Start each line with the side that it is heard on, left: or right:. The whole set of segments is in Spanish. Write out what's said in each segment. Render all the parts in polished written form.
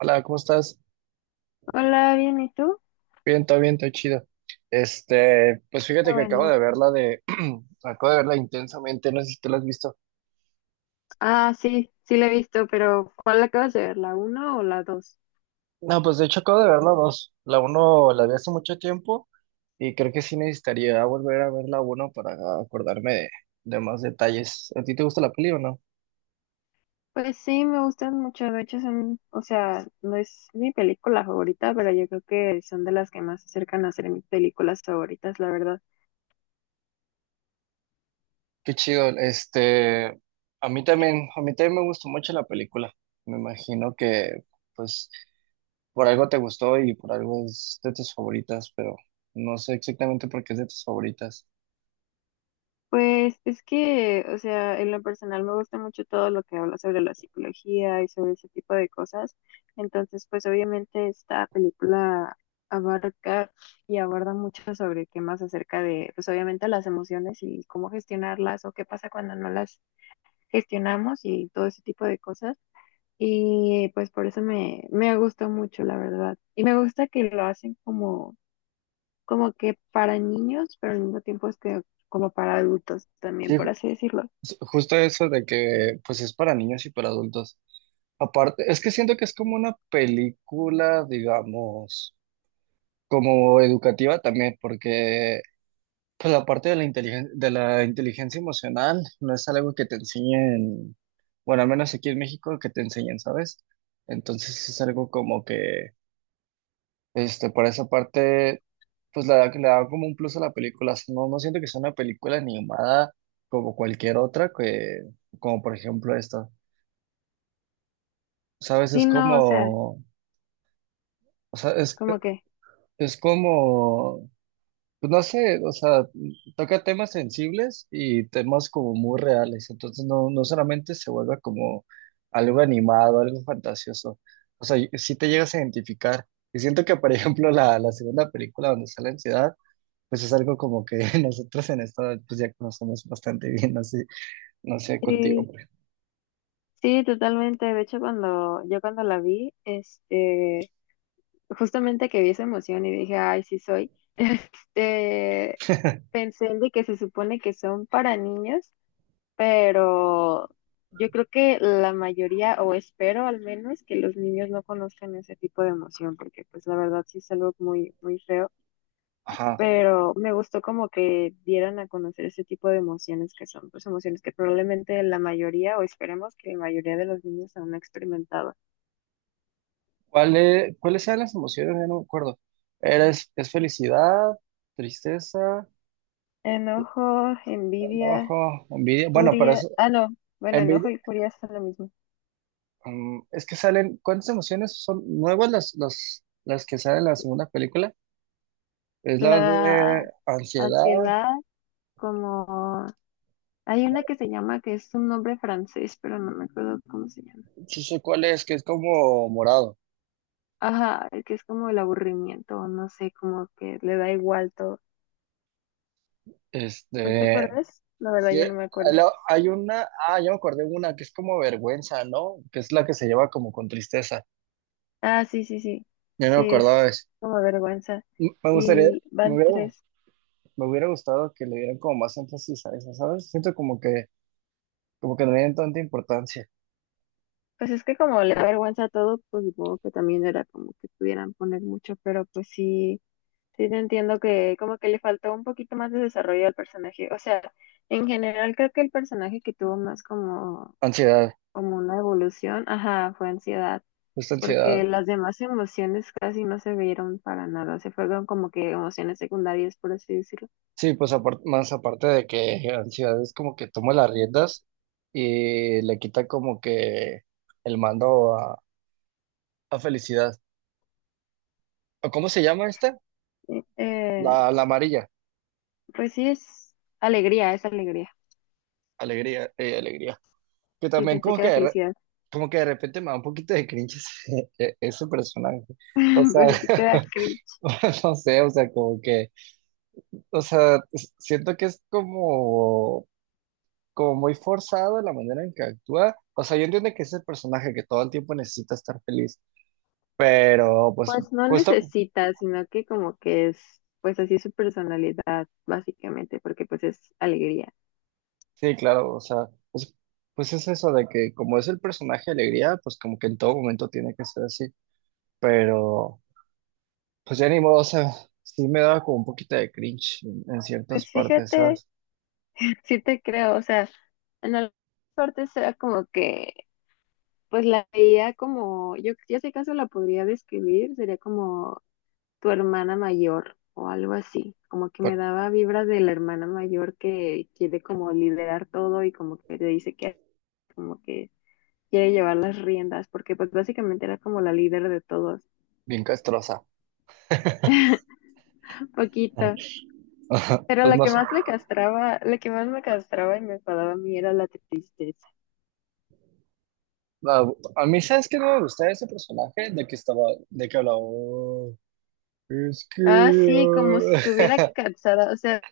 right: Hola, ¿cómo estás?
left: Hola, bien, ¿y tú?
right: Bien, todo chido. Pues
left: Ah,
right: fíjate que acabo
left: bueno.
right: de acabo de verla intensamente, no sé si tú la has visto.
left: Ah, sí, sí la he visto, pero ¿cuál acabas de ver? ¿La uno o la 2?
right: No, pues de hecho acabo de verla dos. La uno la vi hace mucho tiempo y creo que sí necesitaría volver a ver la uno para acordarme de, de más detalles. ¿A ti te gusta la peli o no?
left: Pues sí, me gustan mucho. De hecho, son, o sea, no es mi película favorita, pero yo creo que son de las que más se acercan a ser mis películas favoritas, la verdad.
right: Qué chido. A mí también, a mí también me gustó mucho la película. Me imagino que, pues por algo te gustó y por algo es de tus favoritas, pero no sé exactamente por qué es de tus favoritas.
left: Pues es que, o sea, en lo personal me gusta mucho todo lo que habla sobre la psicología y sobre ese tipo de cosas. Entonces, pues obviamente esta película abarca y aborda mucho sobre temas acerca de, pues obviamente las emociones y cómo gestionarlas o qué pasa cuando no las gestionamos y todo ese tipo de cosas. Y pues por eso me gustó mucho, la verdad. Y me gusta que lo hacen como que para niños, pero al mismo tiempo es que como para adultos también,
right: Sí,
left: por así decirlo.
right: justo eso de que pues es para niños y para adultos. Aparte, es que siento que es como una película, digamos, como educativa también, porque pues la parte de la inteligencia emocional no es algo que te enseñen, bueno, al menos aquí en México que te enseñen, ¿sabes? Entonces es algo como que. Por esa parte, pues le da como un plus a la película. O sea, no, no siento que sea una película animada como cualquier otra, como por ejemplo esta. ¿Sabes?
left: Sí, no, o sea,
right: O sea, es,
left: como que
right: es como, pues no sé, o sea, toca temas sensibles y temas como muy reales. Entonces no, no solamente se vuelve como algo animado, algo fantasioso. O sea, si te llegas a identificar. Y siento que, por ejemplo, la segunda película donde sale la ansiedad, pues es algo como que nosotros en esto pues ya conocemos bastante bien, no sé, no sé
left: sí,
right: contigo, pero...
left: sí, totalmente. De hecho, cuando la vi, justamente que vi esa emoción y dije, ay, sí soy, este, pensé en de que se supone que son para niños, pero yo creo que la mayoría, o espero al menos, que los niños no conozcan ese tipo de emoción, porque pues la verdad sí es algo muy, muy feo.
right: Ajá.
left: Pero me gustó como que dieran a conocer ese tipo de emociones que son, pues emociones que probablemente la mayoría, o esperemos que la mayoría de los niños aún no ha experimentado.
right: ¿Cuáles eran las emociones? Ya no me acuerdo. Es felicidad, tristeza,
left: Enojo, envidia,
right: enojo, envidia? Bueno, pero
left: furia,
right: es
left: ah, no, bueno,
right: envidia.
left: enojo y furia son lo mismo.
right: Mm, es que salen, ¿cuántas emociones son nuevas las que salen en la segunda película? Es la
left: La
right: de ansiedad.
left: ansiedad, como, hay
right: No,
left: una que se llama, que es un nombre francés, pero no me acuerdo cómo se llama.
right: sí sé cuál es, que es como morado.
left: Ajá, el que es como el aburrimiento, no sé, como que le da igual todo. ¿No te
right: Este,
left: acuerdas? La verdad,
right: Sí,
left: yo no me acuerdo.
right: hay una, ah, ya me acordé de una que es como vergüenza, ¿no? Que es la que se lleva como con tristeza.
left: Ah, sí, sí, sí.
right: Ya no me
left: Sí, es
right: acordaba de eso.
left: como vergüenza.
right: Me
left: Y
right: me
left: van
right: hubiera,
left: tres.
right: me hubiera gustado que le dieran como más énfasis a esa, ¿sabes? Siento como como que no le dieron tanta importancia.
left: Pues es que como le da vergüenza a todo, pues supongo que también era como que pudieran poner mucho, pero pues sí, sí te entiendo que como que le faltó un poquito más de desarrollo al personaje. O sea, en general creo que el personaje que tuvo más como,
right: Ansiedad,
left: como una evolución, ajá, fue ansiedad,
right: esta
left: porque
right: ansiedad.
left: las demás emociones casi no se vieron para nada, se fueron como que emociones secundarias, por así decirlo.
right: Sí, pues aparte, más aparte de que ansiedad es como que toma las riendas y le quita como que el mando a felicidad. ¿O Cómo se llama esta?
left: Eh,
right: La amarilla.
left: Pues sí es alegría, es alegría.
right: Alegría, alegría. Que
left: Sí,
right: también
left: pensé
right: como
left: que era felicidad.
right: como que de repente me da un poquito de cringe ese personaje. O sea,
left: Porque te da cringe.
right: no sé, o sea, como o sea, siento que es como, como muy forzado la manera en que actúa. O sea, yo entiendo que es el personaje que todo el tiempo necesita estar feliz, pero pues
left: Pues no
right: justo,
left: necesita, sino que como que es, pues así su personalidad, básicamente, porque pues es alegría.
right: sí, claro, o sea, pues, pues es eso de que como es el personaje de alegría, pues como que en todo momento tiene que ser así, pero... Pues ya ni modo, o sea, sí me daba como un poquito de cringe en
left: Pues
right: ciertas partes,
left: fíjate,
right: ¿sabes?
left: sí te creo, o sea, en algunas partes era como que, pues la veía como, yo si acaso la podría describir, sería como tu hermana mayor o algo así, como que me
right: Pa-
left: daba vibras de la hermana mayor que quiere como liderar todo y como que te dice que como que quiere llevar las riendas, porque pues básicamente era como la líder de todos,
right: Bien castrosa.
left: un poquito.
right: Ajá.
left: Pero
right: Pues
left: la que
right: más,
left: más me castraba, la que más me castraba y me enfadaba a mí era la tristeza.
right: a, a mí, ¿sabes qué no me gustaba ese personaje? De que de que hablaba, "Oh, es que...
left: Ah, sí, como si
right: ah".
left: estuviera cansada, o sea,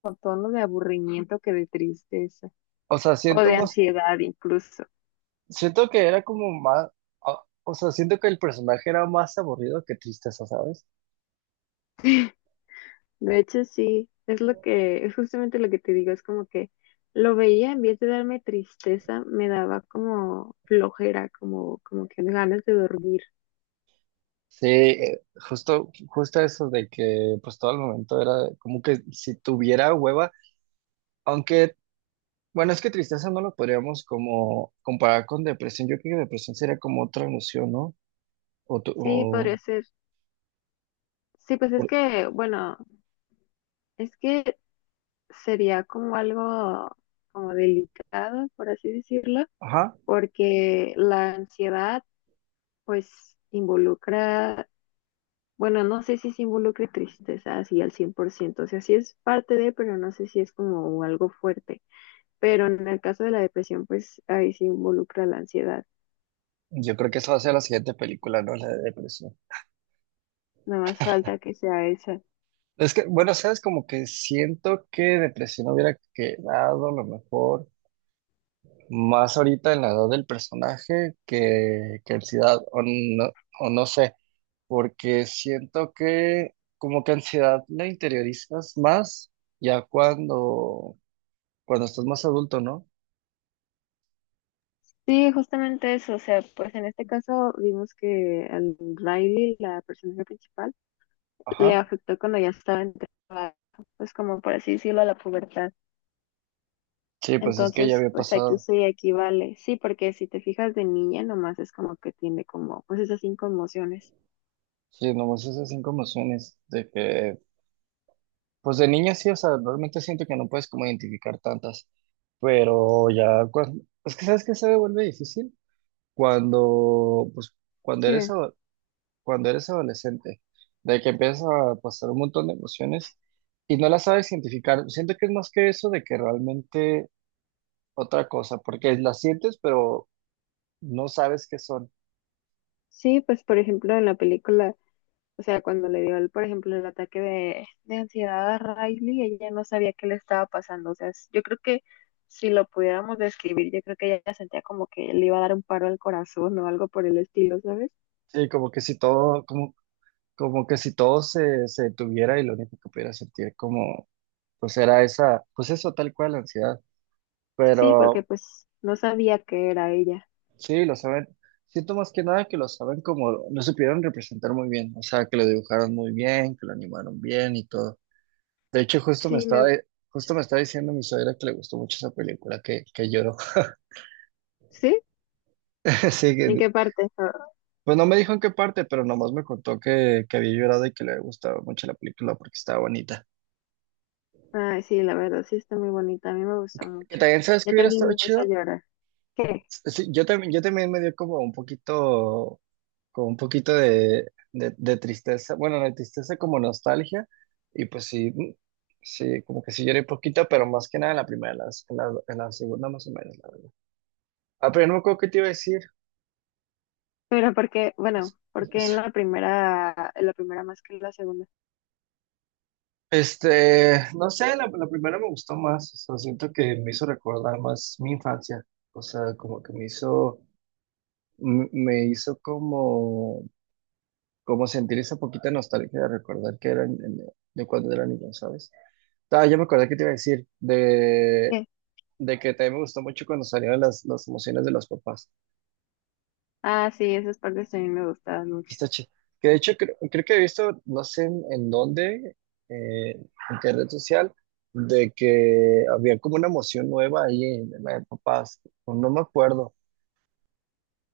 left: con tono de aburrimiento que de tristeza,
right: O sea,
left: o
right: siento
left: de
right: más,
left: ansiedad incluso.
right: Siento que era como más, ah, o sea, siento que el personaje era más aburrido que tristeza, ¿sabes?
left: De hecho, sí, es justamente lo que te digo, es como que lo veía, en vez de darme tristeza, me daba como flojera, como que ganas de dormir.
right: Sí, justo eso de que pues todo el momento era como que si tuviera hueva, aunque... Bueno, es que tristeza no lo podríamos como comparar con depresión. Yo creo que depresión sería como otra emoción, ¿no? O, tu-
left: Sí, podría ser. Sí, pues es
right: o-
left: que, bueno, es que sería como algo como delicado, por así decirlo,
right: Ajá.
left: porque la ansiedad pues involucra, bueno, no sé si se involucre tristeza así al 100%, o sea, sí es parte de, pero no sé si es como algo fuerte. Pero en el caso de la depresión, pues ahí sí involucra la ansiedad,
right: Yo creo que esa va a ser la siguiente película, ¿no? La de depresión.
left: nada más falta que sea esa.
right: Es que, bueno, sabes, como que siento que depresión hubiera quedado a lo mejor más ahorita en la edad del personaje que ansiedad, o no sé, porque siento que como que ansiedad la interiorizas más ya cuando estás más adulto, ¿no?
left: Sí, justamente eso, o sea, pues en este caso vimos que al Riley, la personaje principal, le
right: Ajá.
left: afectó cuando ya estaba en trabajo, pues como por así decirlo, a la pubertad.
right: Sí, pues es que ya
left: Entonces,
right: había
left: pues aquí
right: pasado.
left: sí, aquí vale. Sí, porque si te fijas de niña, nomás es como que tiene como, pues esas cinco emociones.
right: Sí, nomás esas cinco emociones de que pues de niña sí, o sea, realmente siento que no puedes como identificar tantas, pero ya cuando, es que sabes que se vuelve difícil cuando, pues, cuando
left: Sí,
right: eres, cuando eres adolescente, de que empiezas a pasar un montón de emociones y no las sabes identificar. Siento que es más que eso de que realmente otra cosa, porque las sientes, pero no sabes qué son.
left: sí, pues por ejemplo en la película, o sea, cuando le dio, el, por ejemplo, el ataque de ansiedad a Riley, ella no sabía qué le estaba pasando. O sea, yo creo que si lo pudiéramos describir, yo creo que ella sentía como que le iba a dar un paro al corazón o algo por el estilo, ¿sabes?
right: Sí, como que si todo, como... Como que si todo se detuviera y lo único que pudiera sentir como, pues era esa, pues eso tal cual, ansiedad.
left: Sí, porque
right: Pero
left: pues no sabía qué era ella.
right: sí, lo saben, siento más que nada que lo saben como, lo supieron representar muy bien, o sea, que lo dibujaron muy bien, que lo animaron bien y todo. De hecho,
left: Sí, me...
right: justo me estaba diciendo mi suegra que le gustó mucho esa película, que lloró.
left: ¿Sí?
right: Sí
left: ¿En qué parte?
right: pues no me dijo en qué parte, pero nomás me contó que había llorado y que le había gustado mucho la película porque estaba bonita.
left: Ay, sí, la verdad, sí está muy bonita. A mí me gustó
right: Que
left: mucho.
right: también sabes que
left: Yo
right: hubiera
left: también
right: estado
left: me hizo
right: chido.
left: llorar. ¿Qué?
right: Sí, yo también me dio como un poquito de tristeza, bueno, de tristeza como nostalgia, y pues sí, mm, sí, como que sí lloré poquito, pero más que nada en la primera, en la segunda más o menos, la verdad. Ah, pero no me acuerdo qué te iba a decir.
left: Pero porque,
right: Es-
left: bueno, porque
right: es-
left: en la primera más que en la segunda.
right: No sé, la primera me gustó más, o sea, siento que me hizo recordar más mi infancia, o sea, como que me me hizo como como sentir esa poquita nostalgia de recordar de cuando era niño, ¿sabes? Ah, ya me acordé que te iba a decir
left: ¿Qué?
right: de que también me gustó mucho cuando salieron las emociones de los papás.
left: Ah, sí, esas partes también me gustaban mucho.
right: Está chi- Que de hecho creo que he visto, no sé en dónde, eh, en qué red social, de que había como una emoción nueva ahí en la de papás. No, no me acuerdo. O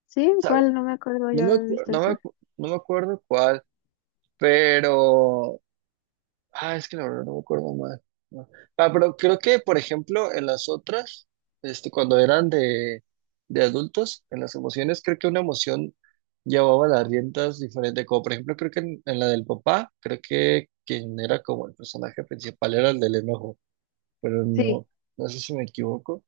left: ¿Sí?
right: sea,
left: ¿Cuál? No me acuerdo yo haber visto eso.
right: No me acuerdo cuál, pero... Ah, es que la verdad no me acuerdo más. No. Ah, pero creo que, por ejemplo, en las otras, cuando eran de adultos, en las emociones, creo que una emoción llevaba las riendas diferentes. Como por ejemplo, creo que en la del papá, creo que quien era como el personaje principal era el del enojo, pero
left: Sí,
right: no, no sé si me equivoco.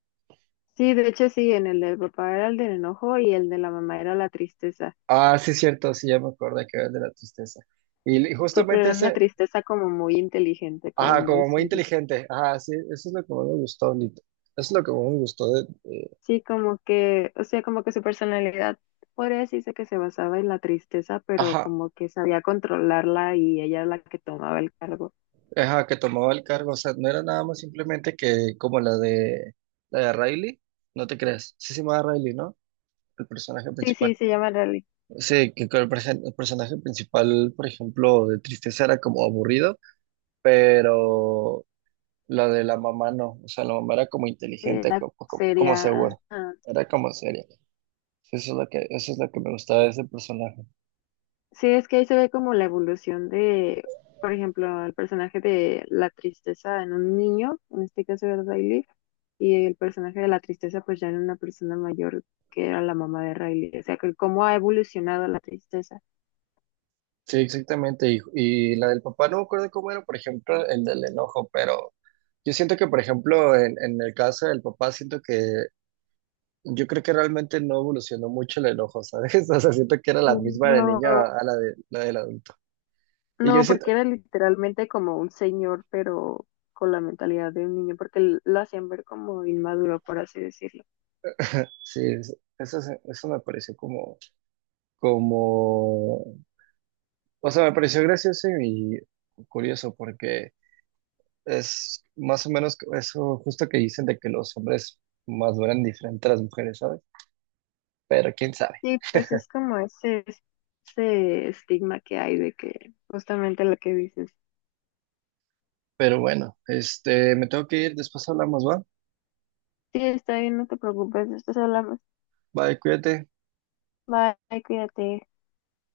left: sí, de hecho sí, en el del papá era el del enojo y el de la mamá era la tristeza.
right: Ah, sí, es cierto, sí, ya me acuerdo que era el de la tristeza. Y
left: Sí, pero
right: justamente
left: era una
right: ese,
left: tristeza como muy inteligente, como
right: ajá,
left: muy
right: como muy
left: seria.
right: inteligente, ajá, sí, eso es lo que más me gustó, Nito. Eso es lo que más me gustó
left: Sí, como que, o sea, como que su personalidad podría decirse que se basaba en la tristeza, pero
right: Ajá,
left: como que sabía controlarla y ella era la que tomaba el cargo.
right: ajá, que tomaba el cargo, o sea, no era nada más simplemente que como la de Riley, no te creas, sí se llamaba Riley, ¿no? El personaje
left: Sí, sí,
right: principal.
left: se llama Rally.
right: Sí, el personaje principal, por ejemplo, de Tristeza era como aburrido, pero la de la mamá no, o sea, la mamá era como
left: Sí,
right: inteligente,
left: la
right: como
left: seria.
right: segura,
left: Ajá.
right: era como seria. Eso es lo que me gustaba de ese personaje.
left: Sí, es que ahí se ve como la evolución de, por ejemplo, el personaje de la tristeza en un niño, en este caso era Riley, y el personaje de la tristeza pues ya en una persona mayor que era la mamá de Riley. O sea, que cómo ha evolucionado la tristeza.
right: Sí, exactamente. Y la del papá, no me acuerdo cómo era, por ejemplo, el del enojo, pero yo siento que, por ejemplo, en el caso del papá, siento que yo creo que realmente no evolucionó mucho el enojo, ¿sabes? O sea, siento que era la misma de niña
left: No.
right: a la del adulto. Y yo
left: No,
right: siento,
left: porque era literalmente como un señor, pero con la mentalidad de un niño, porque lo hacían ver como inmaduro, por así decirlo.
right: sí, eso me pareció como, o sea, me pareció gracioso y curioso porque es más o menos eso justo que dicen de que los hombres maduran diferente a las mujeres, ¿sabes? Pero quién sabe.
left: Sí, pues es como ese estigma que hay de que justamente lo que dices.
right: Pero bueno, este, me tengo que ir, después hablamos, ¿va?
left: Sí, está bien, no te preocupes, después hablamos.
right: Bye, cuídate.
left: Bye, cuídate.